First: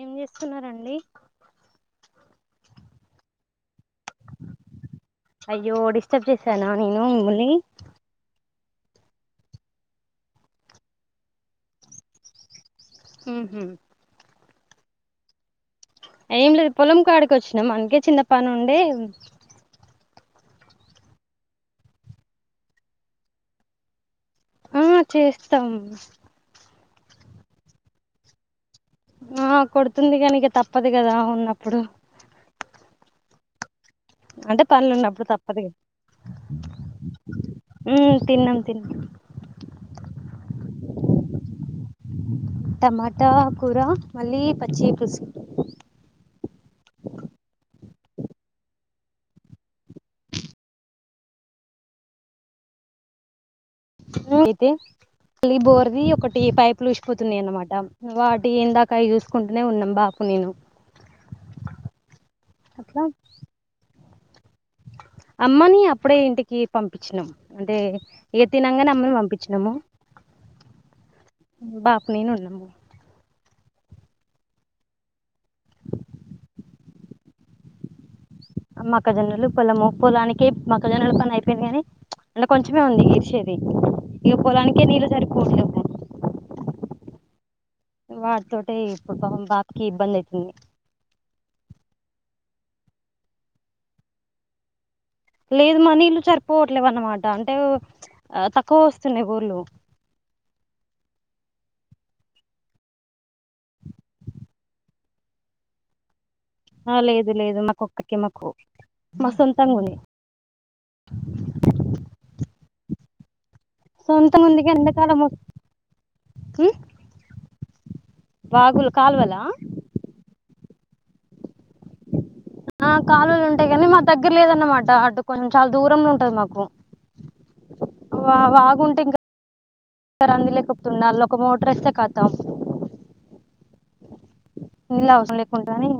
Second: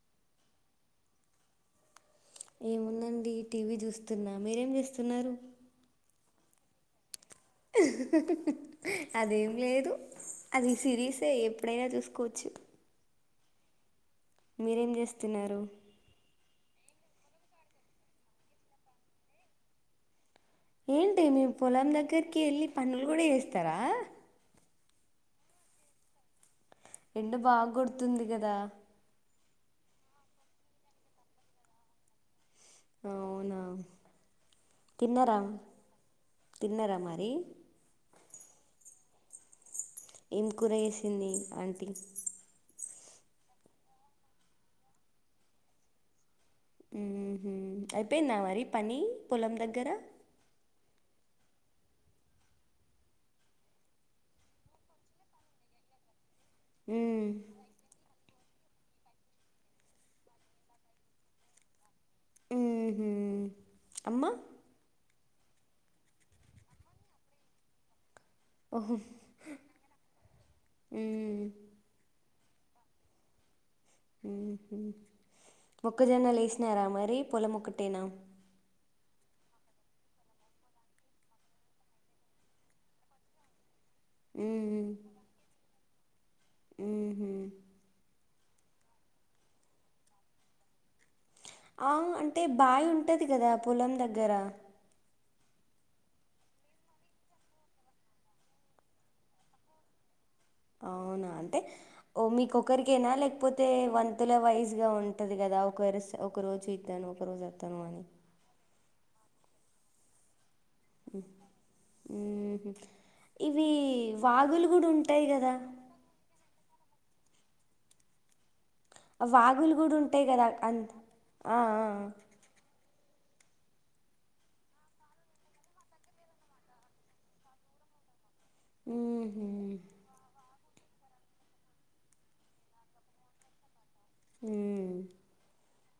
ఏం చేస్తున్నారండి ఏముందండి టీవీ చూస్తున్నా మీరేం చేస్తున్నారు సాన నేను అదేం లేదు అది సిరీసే ఎప్పుడైనా చూసుకోవచ్చు మ్ హుమ్ మీరేం చేస్తున్నారు ఏం లేదు పొలం కాడికి వచ్చినాం అందుకే చిన్న పని ఉండే ఏంటి మీ పొలం దగ్గరికి వెళ్ళి పనులు కూడా చేస్తారా ఆ చేస్తాము ఎండ బాగ కొడుతుంది కదా ఆ కొడుతుంది కానీక తప్పదు కదా ఉన్నప్పుడు అవునా అంటే పనులున్నప్పుడు తిన్నారా తప్పదింక. తిన్నారా మరి మ్ తినం తినం ఏం కూర వేసింది ఆంటీ టమాటా కూర మళ్ళీ పచ్చీ పులుసు అయిపోయింద మరి పని పొలం దగ్గర అయితే మల్లీ బోర్ది ఒకటి పైపులు మ్మ్. వూసిపోతున్నాయి అనమాట వా ఏందాకా అవయి చూసుకుంటూనే ఉన్నాం బాపు నేను ఎట్ల మ్మ్హ్మ్. అమ్మ అమ్మని అప్పుడే ఇంటికి పంపించినం అంటే ఏ తినంగానే ఓహో అమ్మ ని పంపించినాము మ్మ్. బాపు నేను ఉన్నాం గు మొక్కజన్న లేేసినారా మరి పొలముమొక్కటేనా మొక్కజొన్నలు పొలము పొలానికి మొక్కజొన్నలు పని అయిపోయింది కాగాని అంటే కొంచెమే ఉంది ఇరిచేది ఇక పొలానికి నీళ్లు సరిపోవట్లేదు మ్.. హుమ్ వాటితోటే ఇప్పుడు పాపం బాపుకి ఇబ్బంది అయితుంది అ అంటే బావి ఉంటది కదా పొలం దగ్గర లేదు మనీళ్లు సరిపోవట్లేవ అన్నమాట అంటే తక్కువ వస్తున్నాయి బోర్లు అవునా అంటే ఓ మీకొరికేనా లేక పోతే వంతుల వైజ్ గా ఉంట ప [unintelligible] ఆ లేదు లేదు మాకు ఒక్కకి మాకు మా సొంతంగుంది ఉహు సొంత ముందిగా ఉంటాయి ఎండాకాలము గదా! ఉ కాలువల వాగులు కూడా ఉంటాయి కదా అంత ఆ ఆ ఆ కాలువలు ఉంటాయి కానీ మా దగ్గర లేదన్నమాట అటు కొంచెం చాలా దూరంగా ఉంటది మాకు వా వాగుంటే ఇంకా హుహు. అందులేకపో తున్నా లో ఒక మోటర్ ఏస్తే కతం హ్మ్. నీలావసరం లేకు కానీ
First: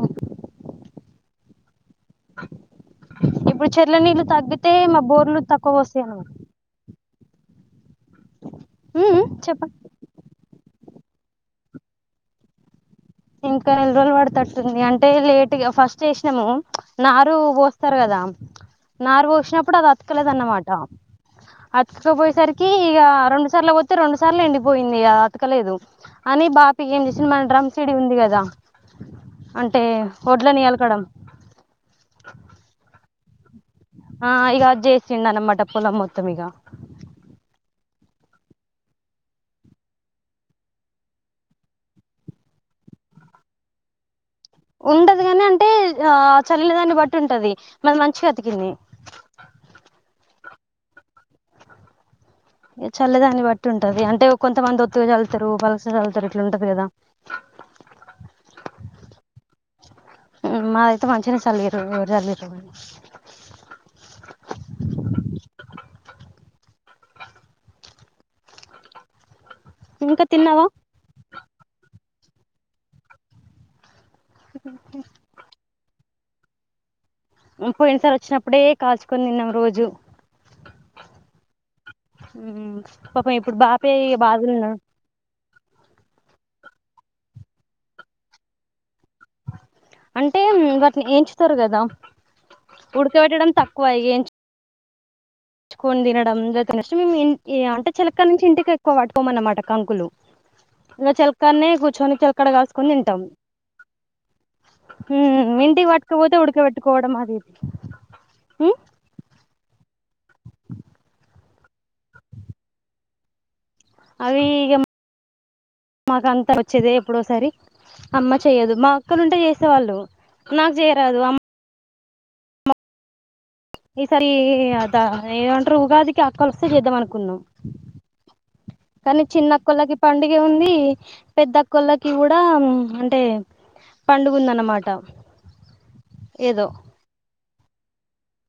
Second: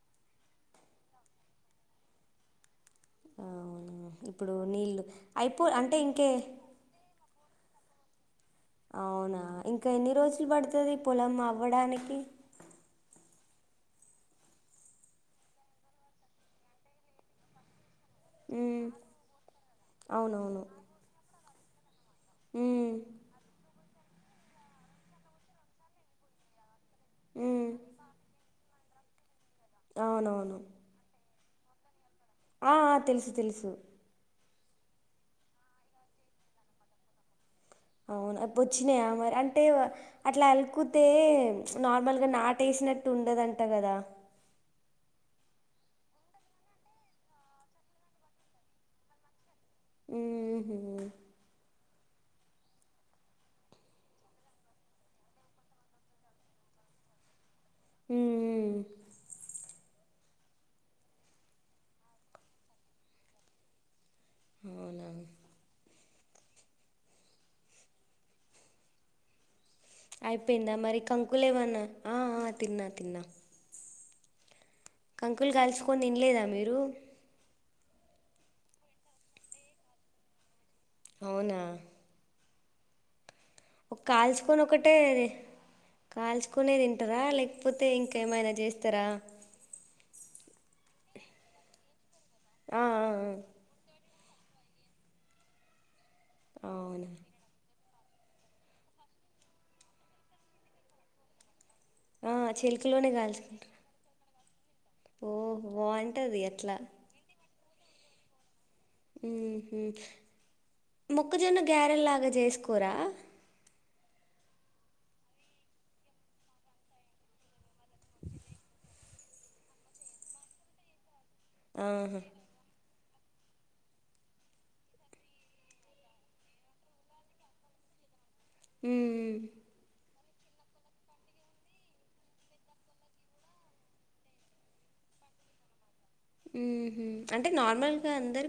ఇప్పుడు అవునా! చెర్ల నీళ్లు ఇప్పుడు తగ్గితే మా నీళ్ళు బోర్లు అయిపో తక్కువ అంటే వస్తాయనమాట ఇంకే అవునా చెప్పండి ఇంకా ఎన్ని రోజులు పడుతది పొలం అవ్వడానికి ఇంకా నెల రోజులు పడుతట్టుంది అంటే లేట్గా ఫస్ట్ ఏసినాము నారు పో స్తారు కదా ఉమ్ నారు పోసినప్పుడు అది అవునవును అతకలేదన్నమాట కుపోయేసరికి ఉమ్ ఇగ రెండు సార్లు రెండు సార్లు ఎండిపోయింది అతకలేదు అని బా ఏం చేసిన మన్ డ్రం ఉమ్ చెడి ఉంది కదా అంటే అవునవును ఒడ్లని అలకడం ఆ ఆ తెలుసు తెలుసు ఆ ఇగ అజ్జేస్తిడానమ్మట పొలం మొత్తమిగ అవును అప్ వచ్చినాయా మరి అంటే అట్లా అల్కుతే నార్మల్గా నాటు ఏసినట్టు ఉండదంట కదా ఉండదు కాని అంటే ఆ చల్లే దాన్ని బట్టి ఉంటది మది మంచిగా బతికింది ఉహు చల్లేదాన్ని బట్టి ఉంటది అంటే కొంతమంది ఒత్తుగా చల్లుతారు పలస చల్లుతారు ఇట్లాంటది కదా ఉ ఉ ఉ మాదయితే మంచి చల్లిరు ఎవరు చల్లిరు అవునా ఇంకా తిన్నావా అయిపోయింద మరి కం ఒకులేవన్న ఆ తిన్నా తిన్నా కంకుల్ కాల్చు కోన్ తినలేదా మీరు పోయిన సారి వచ్చినప్పుడే కాల్చుకొని తిన్నాం రోజు అవునా హ్మ్మ్ ఒక కాల్చుకొని ఒకటే కాల్చుకొని అంటార లేకపోతే ఇంకా ఏమైనా జేస్తారా అంటే వాటిని ఎంచుతారు కదా ఆ ఆ ఉడక వేట్టడం తక్కువ ఇగ ఏంచూ కోన్ దిన ఆ అవునా [unintelligible] ఇగ అంటే చెలక నుంచి ఇంటికి ఎక్కువ పట్టుకోమన్నమాట కంకులు ఇగ చెలకలనే కుచ్ కూర్చొనికి ఆ అక్కడ కాసుకొని చిలుకలోనే తింటాం కాల్చుకుంటారు హ్మ్మ్ ఓహ్ ఇంటికీ పట్టుకపోతే బాగుంటది ఉడక అట్లా పెట్టుకోవడం అదిది హ్మ్మ్ హ్మ్మ్ మొక్కజొన్న గ్యారెల్లాగా చేసుకోరా అవి ఇగ మాకు అంతా నచ్చదు ఎప్పుడో ఒకసారి అమ్మ చెయదు మా ఎక్కరుంటే చేసేవాళ్ళు నాకు చేయరాదు అమ్మ ఆహా ఈసారి అత ఏమంటారు ఉగాదికి అక్కలోస్తే చేద్దాం అనుకున్నాం కానీ ఉమ్ చిన్నకోల్లకి పండి ఏం ఉంది పెద్దకోల్లకి కూడా అంటే పండుగుందన్న మాట. హ్మ్మ్ అంటే నార్మల్గా అందరు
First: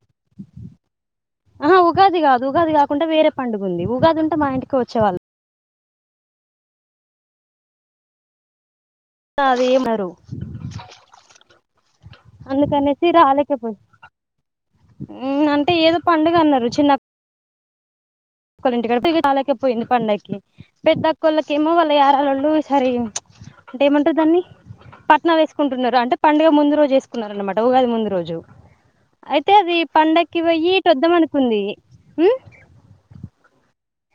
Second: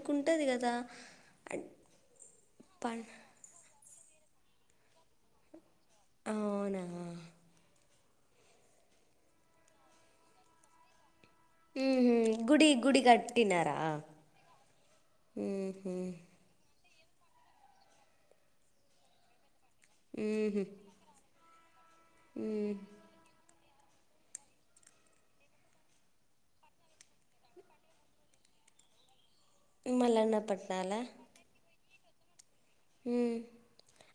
ఆ ఉగాది కాదు ఉగాది పన్ కాకుండా వేరే పండుగ ఉంది ఊగాది ఉంటే మా ఇంటికి వచ్చేవాళ్ళు అవునా అదే మరు హ్మ్మ్ గుడి గుడి కట్టినారా హ్మ్మ్ అంటే ఉహు ఏదో పండుగన్నారు చిన్న డు ఇంటికాడ [unintelligible] పోయింది పండకి ఉహు పెద్దక్కోలా కేమో వాల్ యారాలోలు ఉహు సరి అంటే ఏమంటారు దాన్ని పట్నాలు వేసుకుంటున్నారు అంటే పండుగ ముందు రోజు వేసుకున్నారు అనమాట ఉగాది ముందు రోజు. అయితే అది మల్లన్న పండక్కి పోయి ఇటు పట్నాలా వద్దాం అనుకుంది హ్మ్మ్ ఏ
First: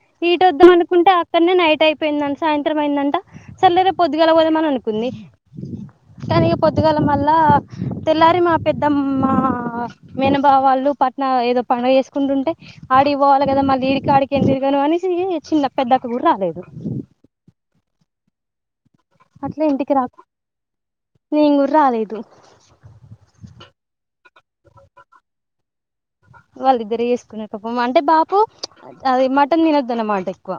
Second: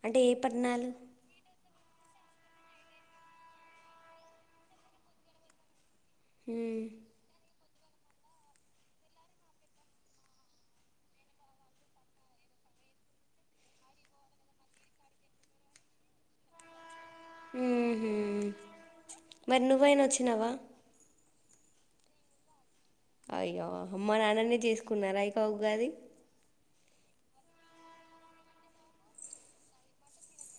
అంటే ఈట్ వద్దాం పట్నాలు అనుకుంటే అక్కనే నైట్ అయిపోయింద సాయంత్రం అయిందంట సర్లే రేపు పొద్దుగాల పోదామని అనుకుంది. కానీ ఇగా మ్మ్. పొద్దుగాల మళ్ళ తెల్లారి మా పెద్ద మా మేనబావ వాళ్ళు పట్న ఏదో పండగ చేేసుకుంటుంటే ఆడికి పోవాలి కదా మళ్ళీ ఈడికాడికి ఎంతిరుగ ను అనేసి చిన్న పెద్దక్క కూడా రాలేదు. ఉమ్ హూ మరి అట్లా ఇంటికి నువ్వైన రాకు వచ్చినావా నేను కూడ రాలేదు. నే చేసుకున్నారా ఇక ఉగాది. వాళ్ళిద్దరే చేసుకున్నారు పాపం అంటే బాపు అది మటన్ తినొద్దు అన్నమాట ఎక్కువ.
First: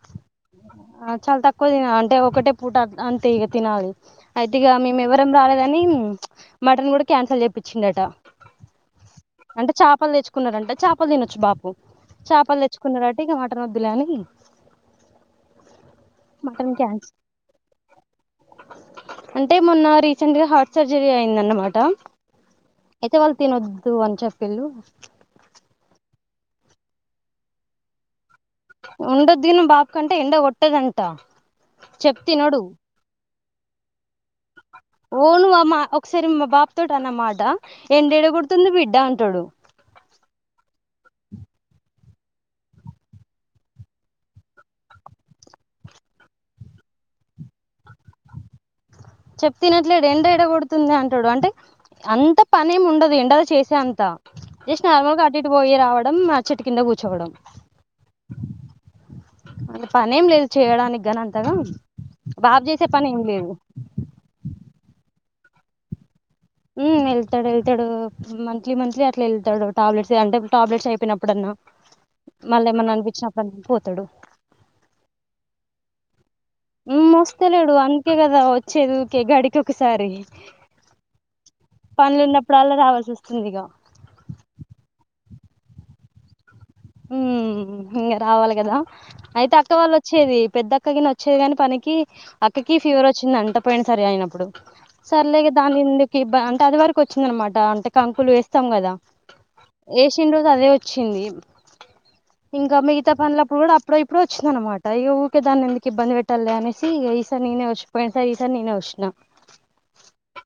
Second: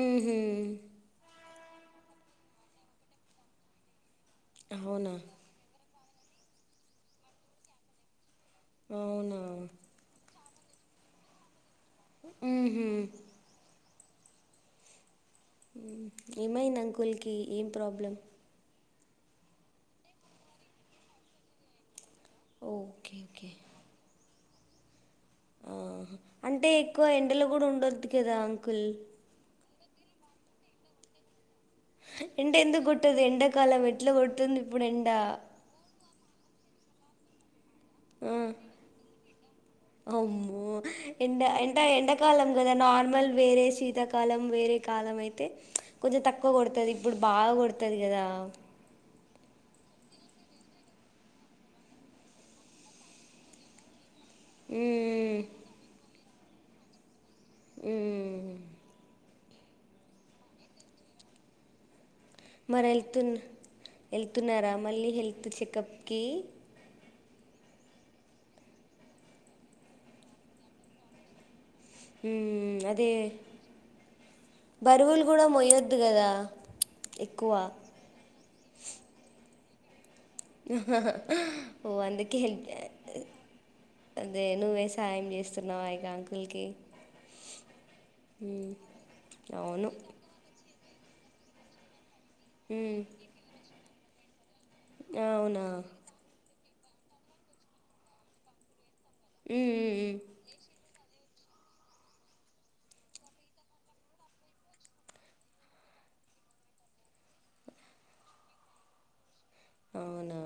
మ్మ్హూ. ఆ చాల తక్ కువ తిన అంటే ఒకటే పూట అంతే ఇగ తినాలి. అయితే ఇగ మేము అవునా ఎవ్వరెం రాలేదని మటన్ కూడా క్యాన్సల్ చేపిచిండు అట అవునా అంటే చాపలు తెచ్చుకున్నారంట చాపలు తినొచ్చు బాపు. చాపలు మ్మ్హూ. తెచ్చుకున్నారట ఇక మటన్ వద్దులే అని. ఉమ్ మటన్ ఏమైంది క్యాన్సల్ అంకుల్కి ఏం ప్రాబ్లం. అంటే మొన్న రీసెంట్ గా హార్ట్ సర్జరీ అయిందన్నమాట. ఓకే అయితే వాళ్లు ఓకే తినొద్దు అన్ చెప్ పెల్లు ఆహా అంటే ఎక్కువ ఎండలో కూడా ఉండొదు. కదా అంకుల్ ఉండొద్దు బాపు కంటే ఎండ కొట్టదంటా ఎండ ఎందుకొట్టదు ఎండక్ కలవెడ్ ఓ నువ్ అ మా ఒక్కసారి మా బాప్ తోటి అన్నమాట ఎండేడ ఆ. కొడుతుంది బిడ్డ అంటడు. అమ్మో ఎండ ఎంట ఎండాకాలం కదా నార్మల్ వేరే, శీతాకాలం వేరే కాలం అయితే కొంచెం తక్కువ కొడుతది ఇప్పుడు బాగా కొడుతది కదా. చెప్తే ఇనట్లేడు ఎండ ఏడ కొడుతుంది అంటడు అంటే అంత పనేమి ఉండదు ఎండల చేసే అంత జస్ట్ నార్మల్గా అటు మ్మ్ ఇటు పోయి రావడం మ చెట్టు కింద కూర్చోవడం. ఉమ్ అంటే పనే ఏం లేదు చేయడానికి గానీ అంతగా బాబు మరి చేసే పని ఏం వెళ్తున్న లేదు వెళ్తున్నారా మళ్ళీ హెల్త్ చెకప్ కి హ్మ్మ్ వెళ్తాడు వెళ్తాడు మంత్లీ మంత్లీ అట్లా వెళ్తాడు టాబ్లెట్స్ అంటే టాబ్లెట్స్ అయిపోయినప్పుడన్నా మళ్ళీ ఉమ్ ఏమన్నా అదే అనిపించినప్పుడన్నా పోతాడు బరువులు కూడా మోయద్ దు కదా ఉ ఎక్కువ మోస్తలేడు అందకే కదా వచ్చేది గడికి ఒక్కసారి ఆహహ పనులు ఉన్నప్పుడు అళ్ళ రావాల్సి వస్తుంది ఇగ అసలు ఇంకా అంకుల్కి ఉమ్ ఇంకా రావాలి కదా అయితే అక్క అవును వాళ్ళు వచ్చేది పెద్ద అక్కకి నచ్చేది గాని పనికి అక్కకి మ్మ్ ఫీవర్ వచ్చింది అంట పోయిన సరే అయినప్పుడు సర్లే ఇగ అవునా దానిందుకి ఇబ్బాద్ టాది వరకు వచ్చిందనమాట అంటే కంకులు వేస్తాం కదా మ్మ్ మ్మ్ వేసిన రోజు అదే వచ్చింది ఇంకా మిగతా పనులకు అప్పుడో ఇప్పుడో వచ్చినా అనమాట ఇక ఊకే దాన్ని ఎందుకు ఇబ్బంది పెట్టాలి అనేసి ఈసారి నేనే వచ్చ పోయిన సర ఈసారి నేనే వచ్చినా అవునా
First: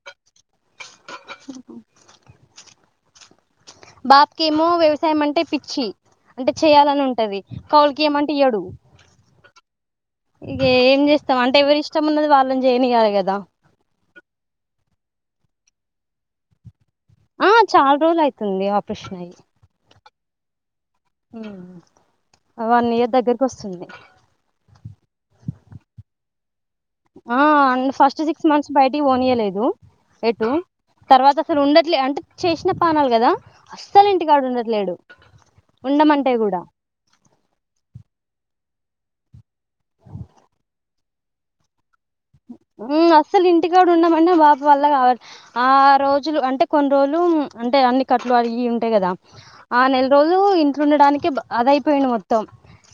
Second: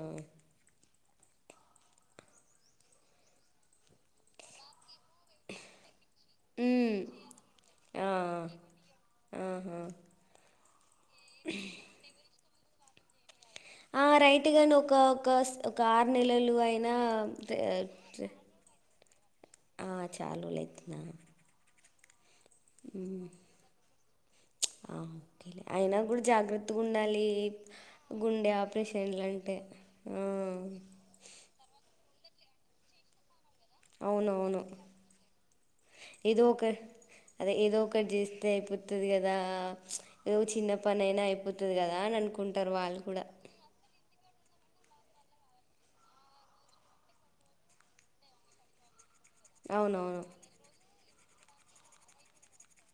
బక్కేమో వ్యవ సాయం అంటే పిచ్చి అంటే ఉమ్ చెయాలని ఉంటది కవులకి ఆ ఇయ్యమంటే ఇయ్యాడు ఆహా ఇగ ఏం చేస్తాం అంటే ఎవరి ఇష్టం ఉన్నది వాళ్ళని చేయనియ్యాలి గాదా ఆ రైతు గాని ఒక ఒక ఒక ఆరు నెలలు అయినా నా [unintelligible] ప్రశ్నయిస్ ఆ చాలులైతున్నా ఉమ్ వన్ ఇయర్ దగ్గరకి వస్తుంది ఆ ఓకే అయినా కూడా జాగ్రత్త ఆ ఫస్ట్ సిక్స్ మంత్స్ బయటకి ఆపరేషన్లు అంటే ఓనియ్యలేదు ఆ ఎటు తర్వాత అసలు ఉండట్లేదు అంటే చేసిన పానాలు కదా అసలు ఇంటికాడా అవునవును ఉండట్లేడు ఉండమంటే ఏదో కూడా అయిపోతుంది కదా ఏదో చిన్న పని అయినా అయిపోతుంది కదా కదా అని అనుకుంటారు వాళ్ళు కూడా అన్న వాపు వల్ల కావాలి ఆ రోజులు అంటే కొన్ని రోజులు అంటే అన్ని కట్లు అన్నీ ఉంటాయి కదా అవునవును అద అయిపోయినా మ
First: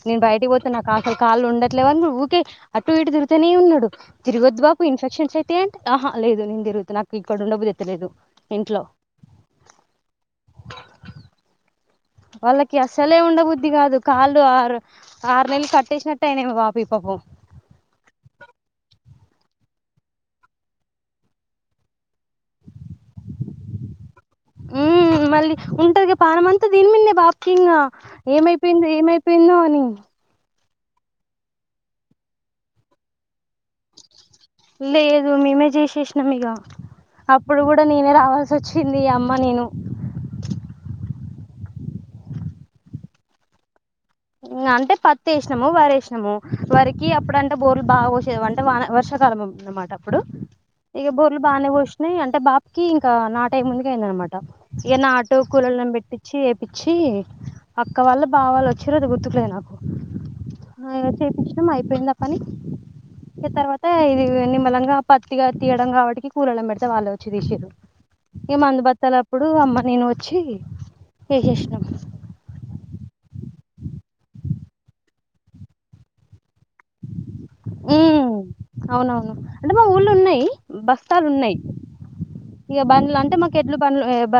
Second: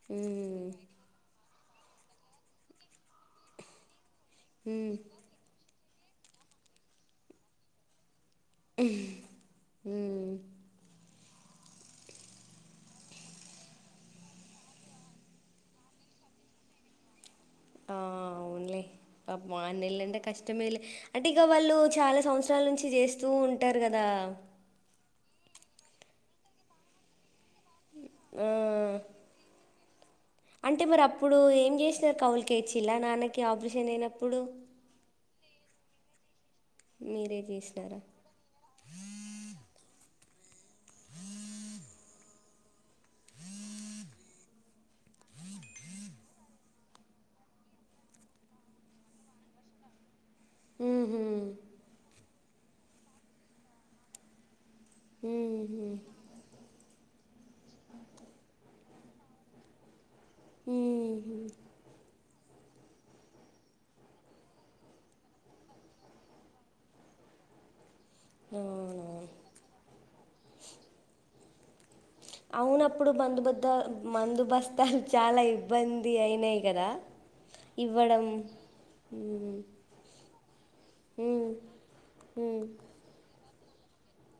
నేను బయటకి పోతే ఉమ్ నాకు అసలు కాళ్ళు ఉండ ఇట్లే ఊకే అటు ఇటు తిరుగుతనే ఉన్నాడు తిరువద్ బాబు ఉమ్ ఇన్ఫెక్షన్స్ అయితే ఆహా లేదు నేను తిరుగుతా నాకు ఇక్కడ ఉండబు తెెత్తలేదు హ వాళ్ళకి అస్సలే ఉండబుద్ధి కాదు కాళ్ళు ఆరు ఆరు నెలలు కట్టేసినట్ట అయినేమి పాప ఈ పాప ఆ అవునులే పా మాన్నళ్ళంటే కష్టమేలే అంటే ఇక వాళ్ళు చాలా సంవత్సరాల నుంచి చేస్తూ ఉంటారు కదా మ్మ్ మళ్ళీ ఉంటారు పాాలమంతా దీని మీన్నే బాప ముఖంగా ఆ! ఏమైపోయిందో ఏమైపోయిందో అని అంటే మరి అప్పుడు ఏం చేసినారు కవులుకచి ఇలా నాన్నకి ఆపరేషన్ అయిన లేదు మేమే చేస శేష్ణమిగా మీరే అప్పుడు కూడా చేసినారా? నేనే రావాల్సి వచ్చింది అమ్మ నేను అంటే పత్ వేసినాము వరేసినాము వరికి అప్పుడంటే బోర్లు బాగా వసే అంటేన వర్షాకాలంది అన్నమాట అప్పుడు ఇక హుహు. బోర్లు బానేఘోషణి అంటే బాపు ఇంకా నా టైమ్ ముందుక అయింద అనమాట ఏన్న ఆటో హుహు. కూలలను పెట్టించి వేపిచ్చి అక్క వాళ్ళు బావాల వచ్చ వచ్చషర ద గుర్తుకులే జకు న చేయి హుహు. ఇష్టం అయిపోయింద కాని తర్వాత ఇది నిమ్మలంగా పత్తిగా తీయడం కాబట్టికి కూరళ పెడితే వాళ్ళు వచ్చిదిసిరు ఇం మంద అవునా! బతల అప్పుడు అమ్మ నను వచ్చ ఇచ్చి ఎసేసినాము అవున ఆప్పుడు మందుబద్ద మందుబస్తాలు చాలా ఇబ్బంది అయినాయి కదా ఉ అవునవును హ్మ్. అంటే మా ఊర్లో ఉన్నాయి బస్తాలు హ్మ్. ఉన్నాయి హ్మ్. ఇక బండ్లు అంటే మాక్ ఎడ్ల బండ్లో ఏ బ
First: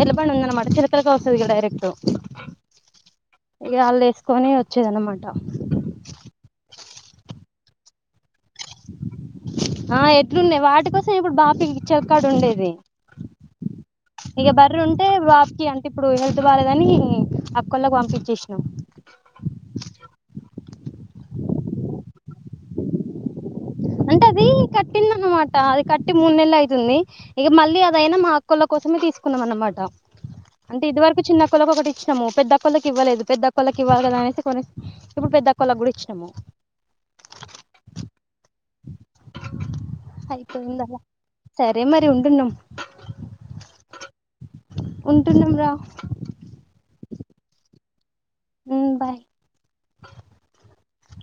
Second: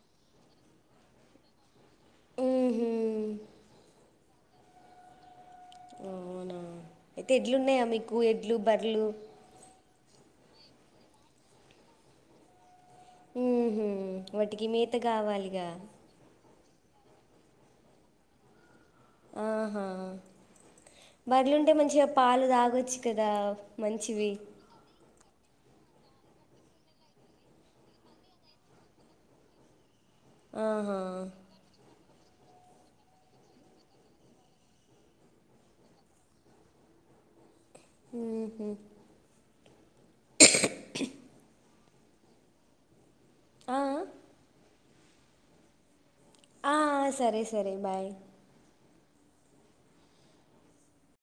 ఎడ్ల బండి ఉందన్నమాట చిలకలతో వస్తది కదా డైరెక్ట్ హుహు. ఇక వాళ్ళు వేసుకొని వచ్చేది అన్నమాట అవునా అయితే ఎడ్లు ఉన్నాయా మీకు ఎడ్లు బర్లు ఆ ఎడ్లున్నాయి వాటి కోసం ఇప్పుడు బాపకి ఇచ్చేకాడ ఉండేది ఊహు ఇక వాటికి బర్రె మేత ఉంటే బాబకి కావాలిగా అంటే ఇప్పుడు ఏ అచ్చు బాలేదని అక్కోలకి పంపించేసినం ఆహా బర్లు ఉంటే మంచిగా పాలు తాగొచ్చు కద్ అ మంచివి అన్మాట అది కట్టి మూడు నెల్లైతుంది ఇగ మళ్ళీ అదైనా మా అక్కొల్ల కోసమే తీస్కుంన్నాం అన్మాట అంటే ఆహా ఇది వరకు చిన్నక్కొలకు ఒకటిచ్ నము పెద్ద కొళ్ళకి ఇవ్వలేదు పెద్ద కొళ్ళకి ఇవ్వాలి గదా అనేసి కొనేస్ ఇప్పుడు పెద్ద కొళ్ళకి గుడా ఇచ్చినాము ఆతే ఇంద సర్ రే మరి ఉంటున్నం ఆ ఉంటున్నం రా ఆ సరే సరే బాయ్ ఉమ్ బాయ్ [inaudible]